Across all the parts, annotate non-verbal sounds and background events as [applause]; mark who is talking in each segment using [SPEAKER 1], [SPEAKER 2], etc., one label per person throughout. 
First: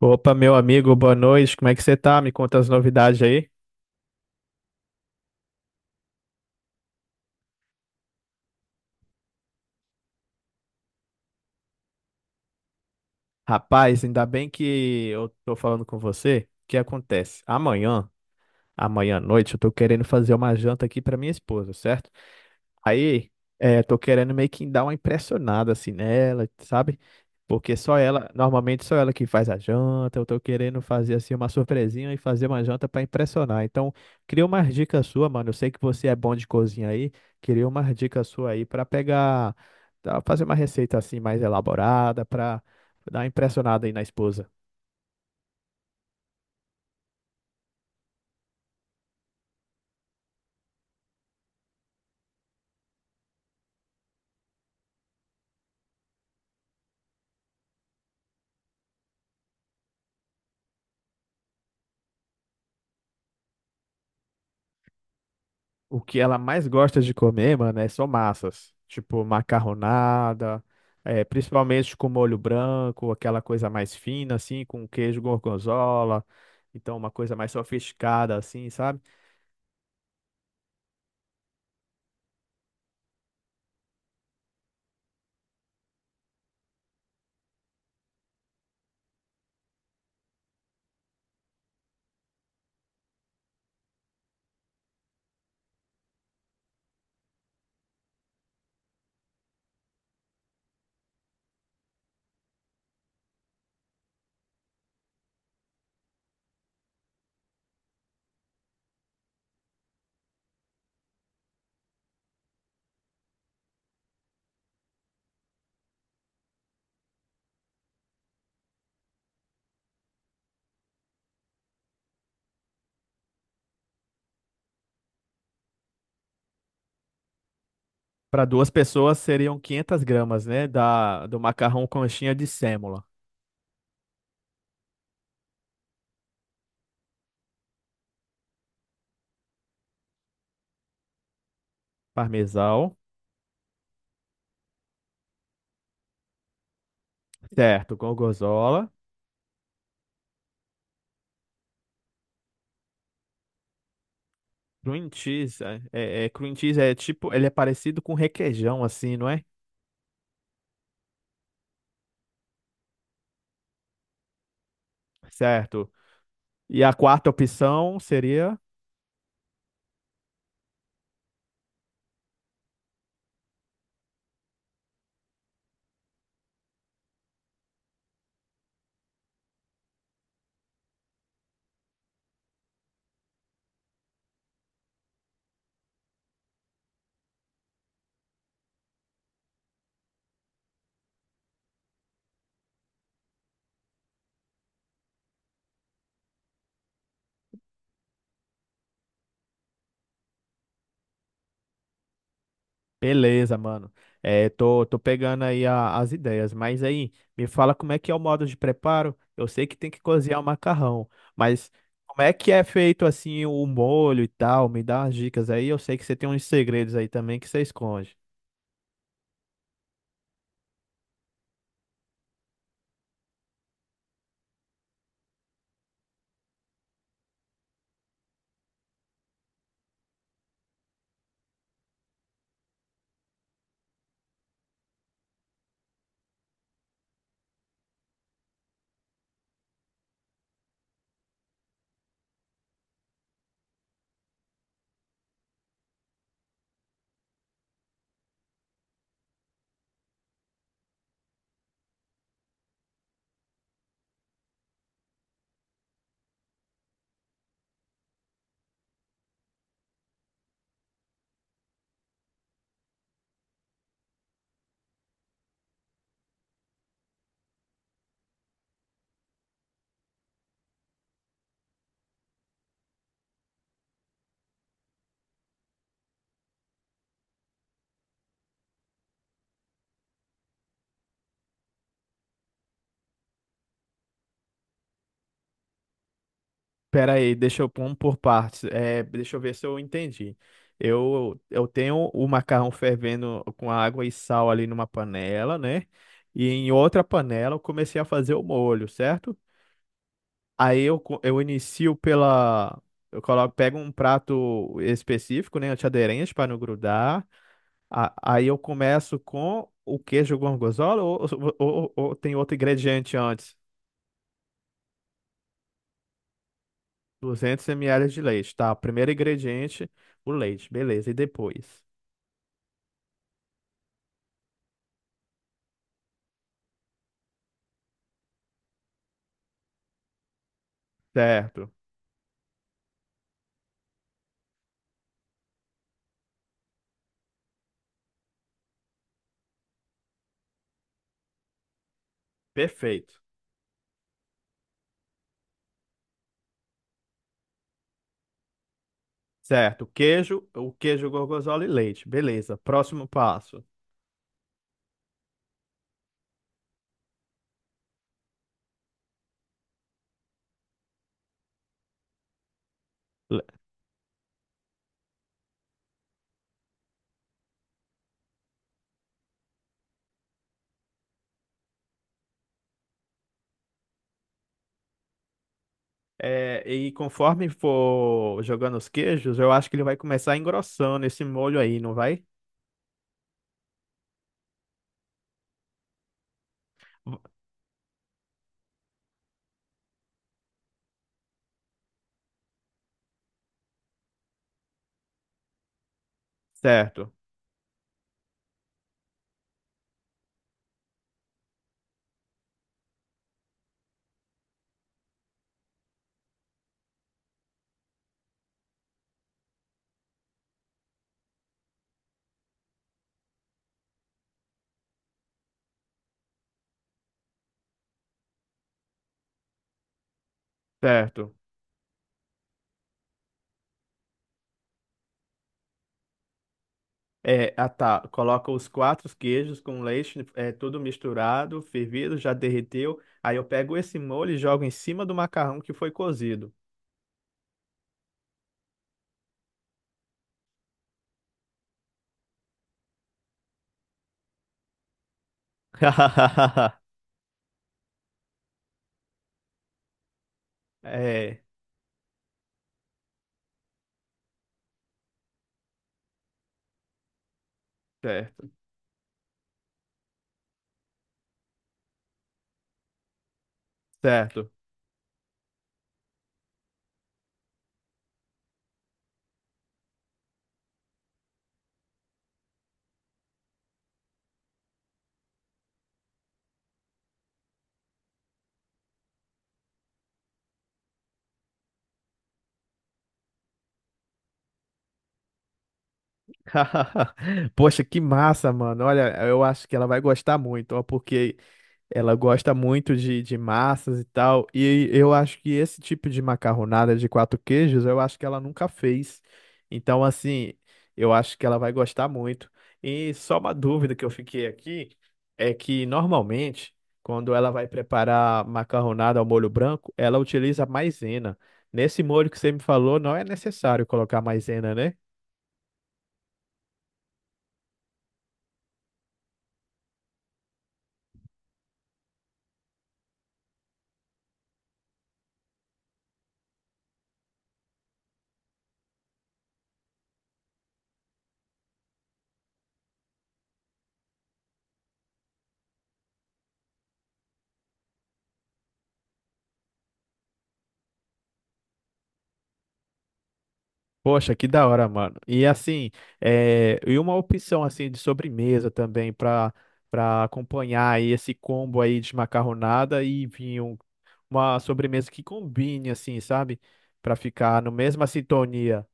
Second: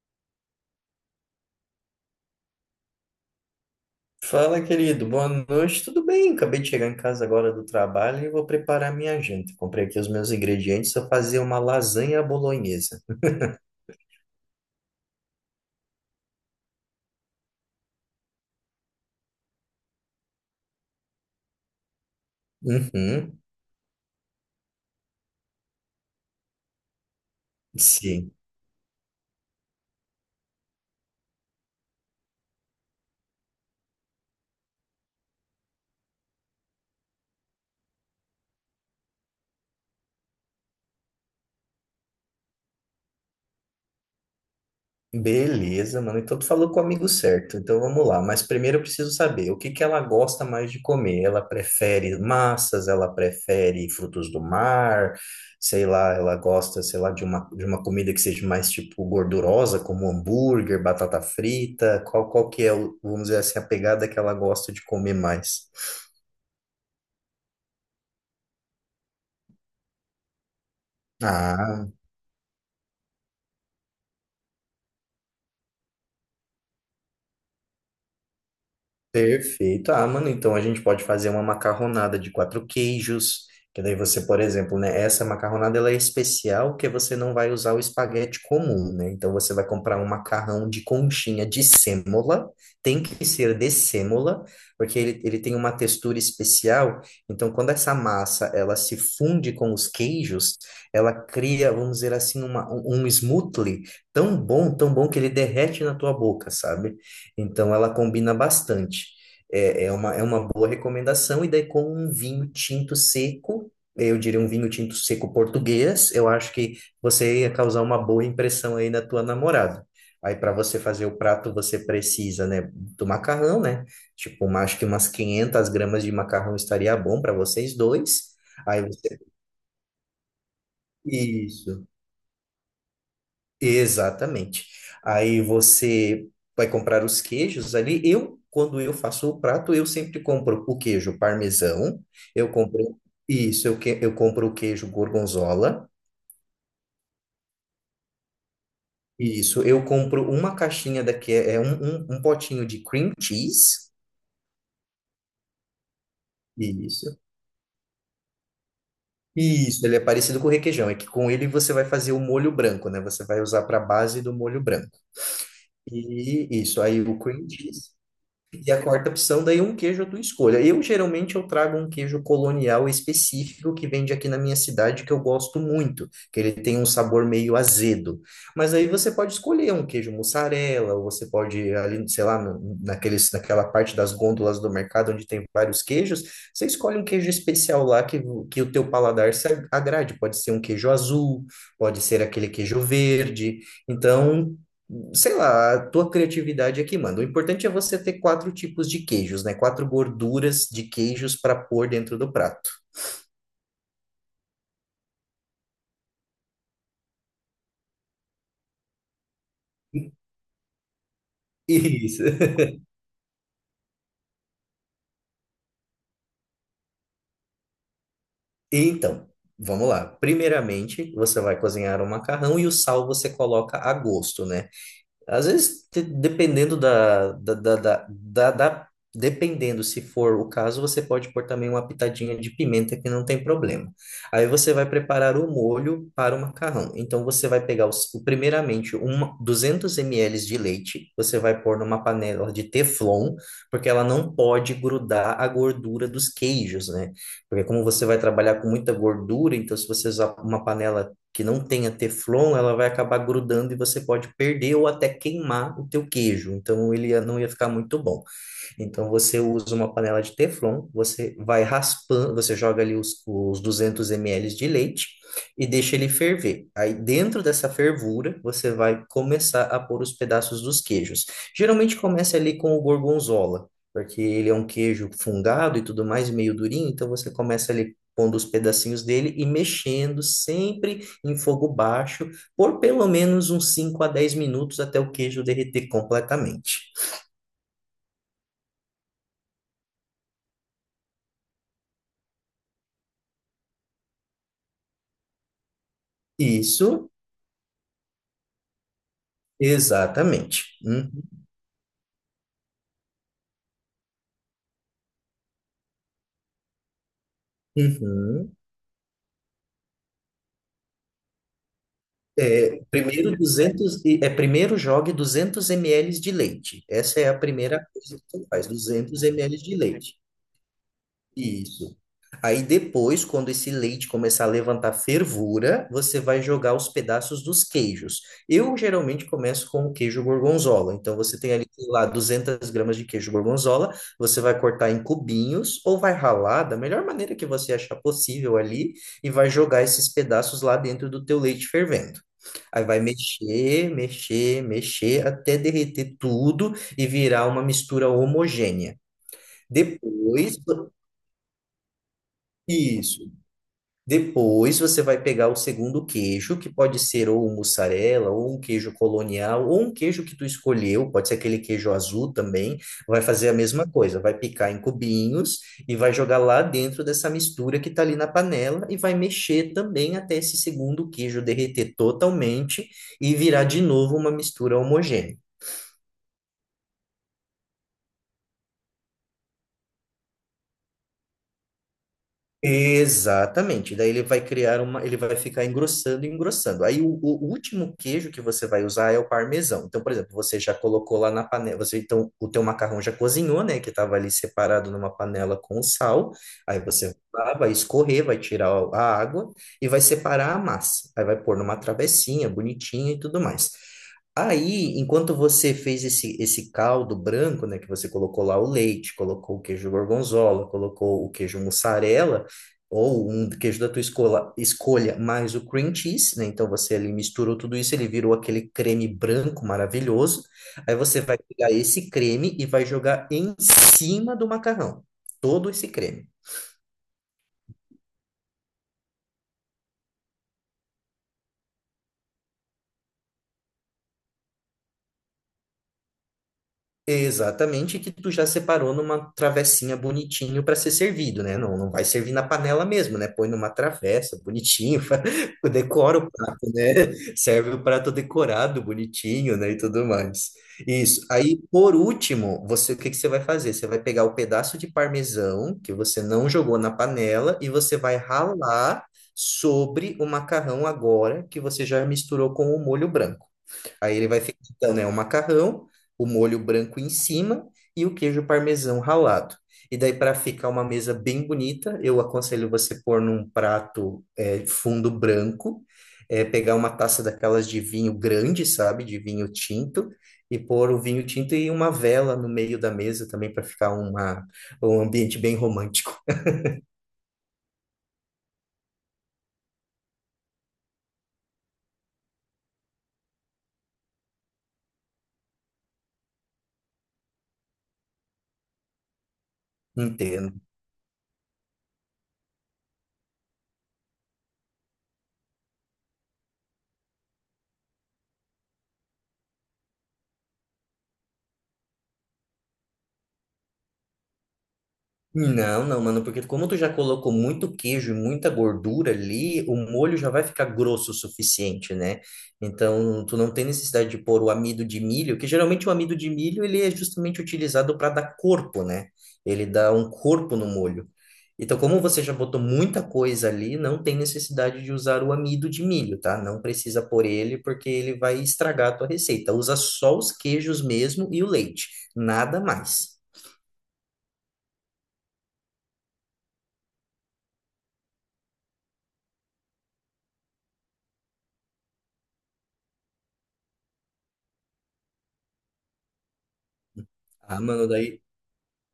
[SPEAKER 1] Opa, meu amigo, boa noite. Como é que você tá? Me conta as novidades aí.
[SPEAKER 2] Fala, querido. Boa noite. Tudo bem? Acabei de chegar em casa agora do trabalho e vou preparar minha janta. Comprei aqui os meus ingredientes. Vou fazer uma lasanha bolonhesa.
[SPEAKER 1] Rapaz, ainda bem que eu tô falando com você. O que acontece? Amanhã à noite, eu tô querendo fazer uma janta aqui pra minha esposa, certo? Aí,
[SPEAKER 2] Uhum.
[SPEAKER 1] tô querendo meio que dar uma impressionada assim nela, sabe? Porque só ela,
[SPEAKER 2] Sim.
[SPEAKER 1] normalmente só ela que faz a janta. Eu tô querendo fazer assim uma surpresinha e fazer uma janta pra impressionar. Então, queria umas dicas sua, mano. Eu sei que você é bom de cozinha aí. Queria umas dicas sua aí pra pegar, tá, fazer uma receita assim mais elaborada pra dar uma impressionada aí na esposa.
[SPEAKER 2] Beleza, mano. Então tu falou com o amigo certo. Então vamos lá. Mas primeiro eu preciso saber o que que ela gosta mais de comer. Ela prefere massas, ela prefere frutos do mar, sei lá, ela gosta, sei lá, de uma comida que seja mais tipo gordurosa, como hambúrguer, batata frita. Qual que é, vamos dizer assim, a pegada que ela gosta de comer mais?
[SPEAKER 1] O que ela mais gosta de comer, mano, é só massas. Tipo, macarronada,
[SPEAKER 2] Ah.
[SPEAKER 1] principalmente com molho branco, aquela coisa mais fina, assim, com queijo gorgonzola. Então, uma coisa mais sofisticada, assim, sabe?
[SPEAKER 2] Perfeito. Ah, mano, então a gente pode fazer uma macarronada de quatro queijos, que daí você, por exemplo, né, essa macarronada ela é especial que você não vai usar o espaguete comum, né? Então você vai comprar um macarrão de conchinha de sêmola, tem que ser de sêmola, porque ele tem uma textura especial. Então quando essa massa ela se funde com os queijos, ela cria, vamos dizer assim, uma, um um smoothie tão bom que ele derrete na tua boca, sabe? Então ela combina bastante. É uma boa recomendação, e daí com um vinho tinto seco, eu diria um vinho tinto seco português, eu acho que você ia causar uma boa impressão aí na tua namorada. Aí para você fazer o prato, você precisa, né, do macarrão, né? Tipo, acho que umas 500 gramas de macarrão estaria bom para vocês dois.
[SPEAKER 1] Para duas
[SPEAKER 2] Aí
[SPEAKER 1] pessoas
[SPEAKER 2] você...
[SPEAKER 1] seriam 500 g, né? Do macarrão
[SPEAKER 2] Isso.
[SPEAKER 1] conchinha de sêmola.
[SPEAKER 2] Exatamente. Aí você vai comprar os queijos ali. Eu, quando eu faço o prato, eu sempre compro o queijo parmesão, eu
[SPEAKER 1] Parmesão,
[SPEAKER 2] compro isso, eu compro o queijo gorgonzola,
[SPEAKER 1] certo, gorgonzola.
[SPEAKER 2] isso, eu compro uma caixinha daqui, é um potinho de cream cheese,
[SPEAKER 1] Cream cheese, cream cheese é
[SPEAKER 2] isso.
[SPEAKER 1] tipo, ele é parecido com requeijão, assim, não é?
[SPEAKER 2] Isso, ele é parecido com o requeijão, é que com ele você vai fazer o molho branco, né? Você vai usar para base do molho branco.
[SPEAKER 1] Certo.
[SPEAKER 2] E isso,
[SPEAKER 1] E a
[SPEAKER 2] aí o
[SPEAKER 1] quarta
[SPEAKER 2] cream cheese.
[SPEAKER 1] opção seria.
[SPEAKER 2] E a quarta opção, daí um queijo à tua escolha. Eu geralmente eu trago um queijo colonial específico que vende aqui na minha cidade que eu gosto muito, que ele tem um sabor meio azedo. Mas aí você pode escolher um queijo mussarela, ou você pode ali, sei lá, naquela parte das gôndolas do mercado onde tem vários queijos, você escolhe um queijo especial lá que o teu paladar se agrade. Pode ser um queijo azul, pode ser aquele queijo verde. Então, sei lá, a tua criatividade é que manda. O importante é você ter quatro tipos de queijos, né? Quatro gorduras de queijos para pôr dentro do prato.
[SPEAKER 1] Beleza, mano. É, tô pegando aí as ideias, mas aí me fala como é que é o modo de preparo. Eu sei que tem que cozinhar o macarrão, mas
[SPEAKER 2] [laughs]
[SPEAKER 1] como
[SPEAKER 2] Isso.
[SPEAKER 1] é que é feito assim o molho e tal? Me dá umas dicas aí. Eu sei que você tem uns segredos aí também que você esconde.
[SPEAKER 2] Então, vamos lá. Primeiramente, você vai cozinhar o macarrão e o sal você coloca a gosto, né? Às vezes, te- dependendo da, da, da, da, da- da- dependendo se for o caso, você pode pôr também uma pitadinha de pimenta que não tem problema. Aí você vai preparar o molho para o macarrão. Então você vai pegar primeiramente 200 ml de leite, você vai pôr numa panela de teflon, porque ela não pode grudar a gordura dos queijos, né? Porque como você vai trabalhar com muita gordura, então se você usar uma panela que não tenha teflon, ela vai acabar grudando e você pode perder ou até queimar o teu queijo. Então não ia ficar muito bom. Então você usa uma panela de teflon, você vai raspando, você joga ali os 200 ml de leite e deixa ele ferver. Aí dentro dessa fervura, você vai começar a pôr os pedaços dos queijos. Geralmente começa ali com o gorgonzola, porque ele é um queijo fungado e tudo mais, meio durinho, então você começa ali pondo os pedacinhos dele e mexendo sempre em fogo baixo por pelo menos uns 5 a 10 minutos até o queijo derreter completamente.
[SPEAKER 1] Pera aí, deixa eu pôr um por partes. É, deixa eu ver se eu entendi. Eu tenho o macarrão fervendo com água e sal ali numa panela, né? E em outra
[SPEAKER 2] Isso.
[SPEAKER 1] panela eu comecei a fazer o molho, certo?
[SPEAKER 2] Exatamente.
[SPEAKER 1] Eu
[SPEAKER 2] Uhum.
[SPEAKER 1] inicio pela. Eu coloco, pego um prato específico, né, antiaderente para não grudar. Aí
[SPEAKER 2] Uhum.
[SPEAKER 1] eu começo com o queijo gorgonzola ou, ou tem outro ingrediente antes?
[SPEAKER 2] Primeiro jogue 200 ml de leite. Essa é a
[SPEAKER 1] duzentos
[SPEAKER 2] primeira
[SPEAKER 1] mililitros
[SPEAKER 2] coisa
[SPEAKER 1] de
[SPEAKER 2] que você
[SPEAKER 1] leite,
[SPEAKER 2] faz,
[SPEAKER 1] tá? Primeiro
[SPEAKER 2] 200 ml de
[SPEAKER 1] ingrediente,
[SPEAKER 2] leite.
[SPEAKER 1] o leite, beleza. E depois?
[SPEAKER 2] Isso. Aí depois, quando esse leite começar a levantar fervura, você vai jogar os pedaços dos queijos. Eu geralmente começo com o queijo gorgonzola. Então você tem ali,
[SPEAKER 1] Certo,
[SPEAKER 2] sei lá, 200 gramas de queijo gorgonzola. Você vai cortar em cubinhos ou vai ralar da melhor maneira que você achar possível ali e vai jogar esses pedaços lá dentro do teu leite fervendo. Aí vai
[SPEAKER 1] perfeito.
[SPEAKER 2] mexer, mexer, mexer até derreter tudo e virar uma mistura homogênea.
[SPEAKER 1] Certo, queijo,
[SPEAKER 2] Depois,
[SPEAKER 1] o queijo gorgonzola e leite, beleza. Próximo
[SPEAKER 2] isso.
[SPEAKER 1] passo.
[SPEAKER 2] Depois você vai pegar o segundo queijo, que pode ser ou um mussarela, ou um queijo colonial, ou um queijo que tu escolheu, pode ser aquele queijo azul também. Vai fazer a mesma coisa, vai picar em cubinhos e vai jogar lá dentro dessa mistura que tá ali na panela e vai mexer também até esse segundo queijo derreter totalmente e virar de novo uma mistura homogênea.
[SPEAKER 1] É, e conforme for jogando os queijos, eu acho que ele vai começar engrossando esse molho aí, não vai?
[SPEAKER 2] Exatamente. Daí ele vai criar uma, ele vai ficar engrossando e engrossando. Aí o,
[SPEAKER 1] V-
[SPEAKER 2] o último queijo que você vai usar é o parmesão. Então, por exemplo, você já colocou lá na panela, você então o teu macarrão já cozinhou, né, que estava ali separado numa panela com sal. Aí
[SPEAKER 1] Certo,
[SPEAKER 2] você vai lá, vai escorrer, vai tirar a água e vai separar a massa. Aí vai pôr numa travessinha bonitinha e tudo mais. Aí, enquanto você fez esse caldo branco, né, que você colocou lá o leite, colocou o queijo gorgonzola, colocou o queijo mussarela, ou um queijo da tua escolha, mais o cream cheese, né? Então você ali misturou tudo isso, ele virou aquele creme branco maravilhoso. Aí você
[SPEAKER 1] certo.
[SPEAKER 2] vai pegar esse creme e vai jogar em cima do macarrão, todo esse creme.
[SPEAKER 1] É, ah tá, coloca os quatro queijos com leite, é, tudo misturado, fervido, já derreteu. Aí eu pego esse molho e jogo em cima do macarrão que foi cozido.
[SPEAKER 2] Exatamente, que tu já separou numa travessinha bonitinho para ser servido, né? Não, não vai servir na panela mesmo, né? Põe numa travessa bonitinho, [laughs] decora o prato,
[SPEAKER 1] [laughs]
[SPEAKER 2] né? Serve o prato decorado bonitinho, né? E tudo mais. Isso.
[SPEAKER 1] É,
[SPEAKER 2] Aí, por último, você, o que que você vai fazer? Você vai pegar o pedaço de parmesão que você não jogou na panela e você vai
[SPEAKER 1] certo,
[SPEAKER 2] ralar sobre o macarrão agora que você já misturou com o molho branco. Aí ele vai
[SPEAKER 1] certo.
[SPEAKER 2] ficar, então, né, o macarrão o molho branco em cima e o queijo parmesão ralado. E daí, para ficar uma mesa bem bonita, eu aconselho você pôr num prato é, fundo branco, é, pegar uma taça daquelas de vinho grande, sabe? De vinho tinto, e pôr o vinho tinto e uma vela no meio da mesa também para ficar uma, um ambiente bem romântico.
[SPEAKER 1] [laughs] Poxa, que massa, mano. Olha, eu acho que ela vai gostar muito, ó, porque ela gosta muito de massas e tal. E eu acho que esse tipo de macarronada de quatro queijos, eu acho que ela nunca fez.
[SPEAKER 2] [laughs]
[SPEAKER 1] Então, assim,
[SPEAKER 2] Entendo.
[SPEAKER 1] eu acho que ela vai gostar muito. E só uma dúvida que eu fiquei aqui é que normalmente, quando ela vai preparar macarronada ao molho branco, ela utiliza maisena. Nesse molho que você me falou, não é necessário colocar maisena, né?
[SPEAKER 2] Não, não, mano, porque como tu já colocou muito queijo e muita gordura ali, o molho já vai ficar grosso o suficiente, né? Então, tu não tem necessidade de pôr o amido de milho, que geralmente o amido de milho, ele é justamente utilizado para dar corpo, né? Ele dá um corpo no molho. Então, como você já botou muita coisa ali, não tem necessidade de usar o amido de milho, tá? Não precisa pôr ele, porque ele vai estragar a tua receita. Usa só os queijos mesmo e o leite, nada mais.
[SPEAKER 1] Poxa, que da hora, mano. E assim, é, e uma opção assim de sobremesa também para para acompanhar aí esse combo aí de macarronada e vinho, uma sobremesa que combine assim, sabe? Para
[SPEAKER 2] Ah,
[SPEAKER 1] ficar no
[SPEAKER 2] mano,
[SPEAKER 1] mesma
[SPEAKER 2] daí
[SPEAKER 1] sintonia.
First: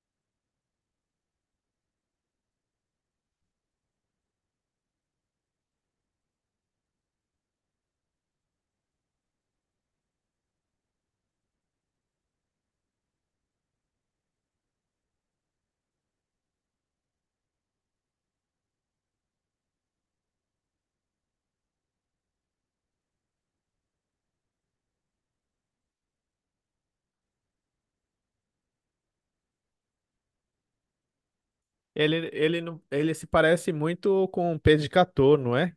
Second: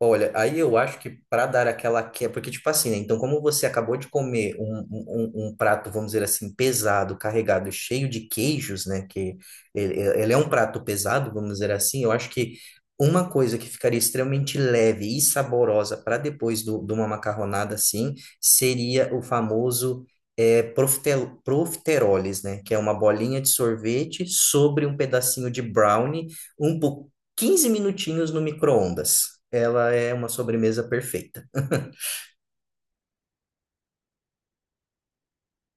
[SPEAKER 2] olha, aí eu acho que para dar aquela que porque tipo assim, né? Então, como você acabou de comer um prato, vamos dizer assim, pesado, carregado, cheio de queijos, né? Que ele, ele é um prato pesado, vamos dizer assim. Eu acho que uma coisa que ficaria extremamente leve e saborosa para depois de uma macarronada assim seria o famoso é, profite- profiteroles, né? Que é uma bolinha de sorvete sobre um pedacinho de brownie um. po- 15 minutinhos no micro-ondas. Ela é uma sobremesa perfeita.
[SPEAKER 1] Ele ele se parece muito com um peixe de gâteau, não é?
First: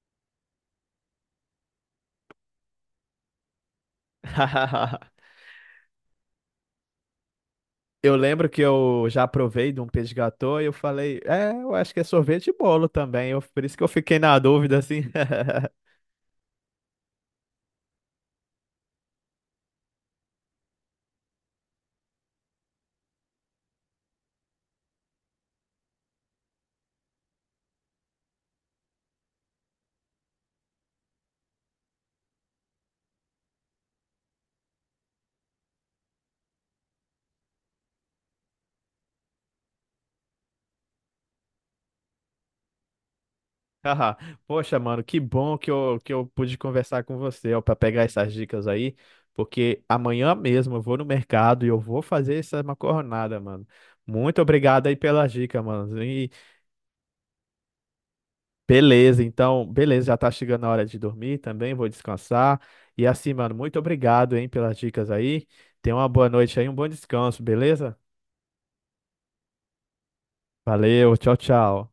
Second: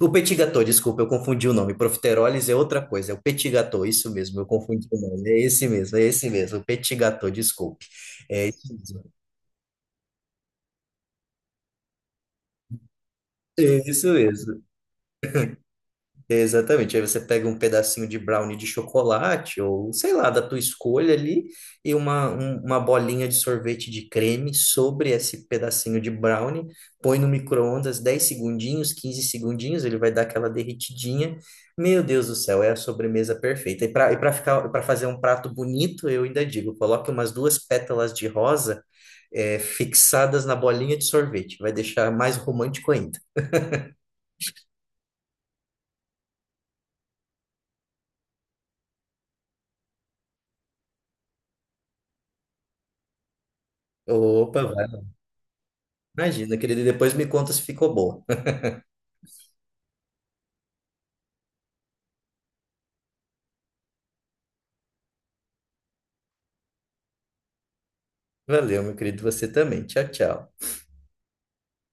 [SPEAKER 2] O petit gâteau, desculpa, eu confundi o nome. Profiteroles é outra coisa, é o petit gâteau, isso mesmo, eu confundi o
[SPEAKER 1] [laughs]
[SPEAKER 2] nome. É esse mesmo, o petit gâteau, desculpe.
[SPEAKER 1] Eu lembro
[SPEAKER 2] É
[SPEAKER 1] que
[SPEAKER 2] isso mesmo,
[SPEAKER 1] eu já provei de um peixe de gâteau e eu falei, é, eu acho que é sorvete e bolo também. Eu, por isso que eu
[SPEAKER 2] é isso
[SPEAKER 1] fiquei na
[SPEAKER 2] mesmo.
[SPEAKER 1] dúvida assim. [laughs]
[SPEAKER 2] Exatamente. Aí você pega um pedacinho de brownie de chocolate, ou sei lá, da tua escolha ali, e uma bolinha de sorvete de creme sobre esse pedacinho de brownie, põe no micro-ondas 10 segundinhos, 15 segundinhos, ele vai dar aquela derretidinha. Meu Deus do céu, é a sobremesa perfeita. E para fazer um prato bonito, eu ainda digo, coloque umas duas pétalas de rosa, eh, fixadas na bolinha de sorvete, vai deixar mais romântico ainda.
[SPEAKER 1] Haha. Poxa, mano, que bom que eu pude conversar com você, ó, para pegar essas dicas aí, porque amanhã mesmo eu vou no mercado e eu vou fazer essa macarronada, mano. Muito
[SPEAKER 2] Opa,
[SPEAKER 1] obrigado aí
[SPEAKER 2] vai.
[SPEAKER 1] pelas dicas, mano. E
[SPEAKER 2] Imagina, querido, e depois me conta se ficou bom. [laughs]
[SPEAKER 1] beleza, então, beleza, já tá chegando a hora de dormir também, vou descansar. E assim, mano, muito obrigado, hein, pelas dicas aí. Tenha uma boa noite aí, um bom descanso, beleza?
[SPEAKER 2] Valeu, meu querido, você também. Tchau, tchau.
[SPEAKER 1] Valeu, tchau, tchau.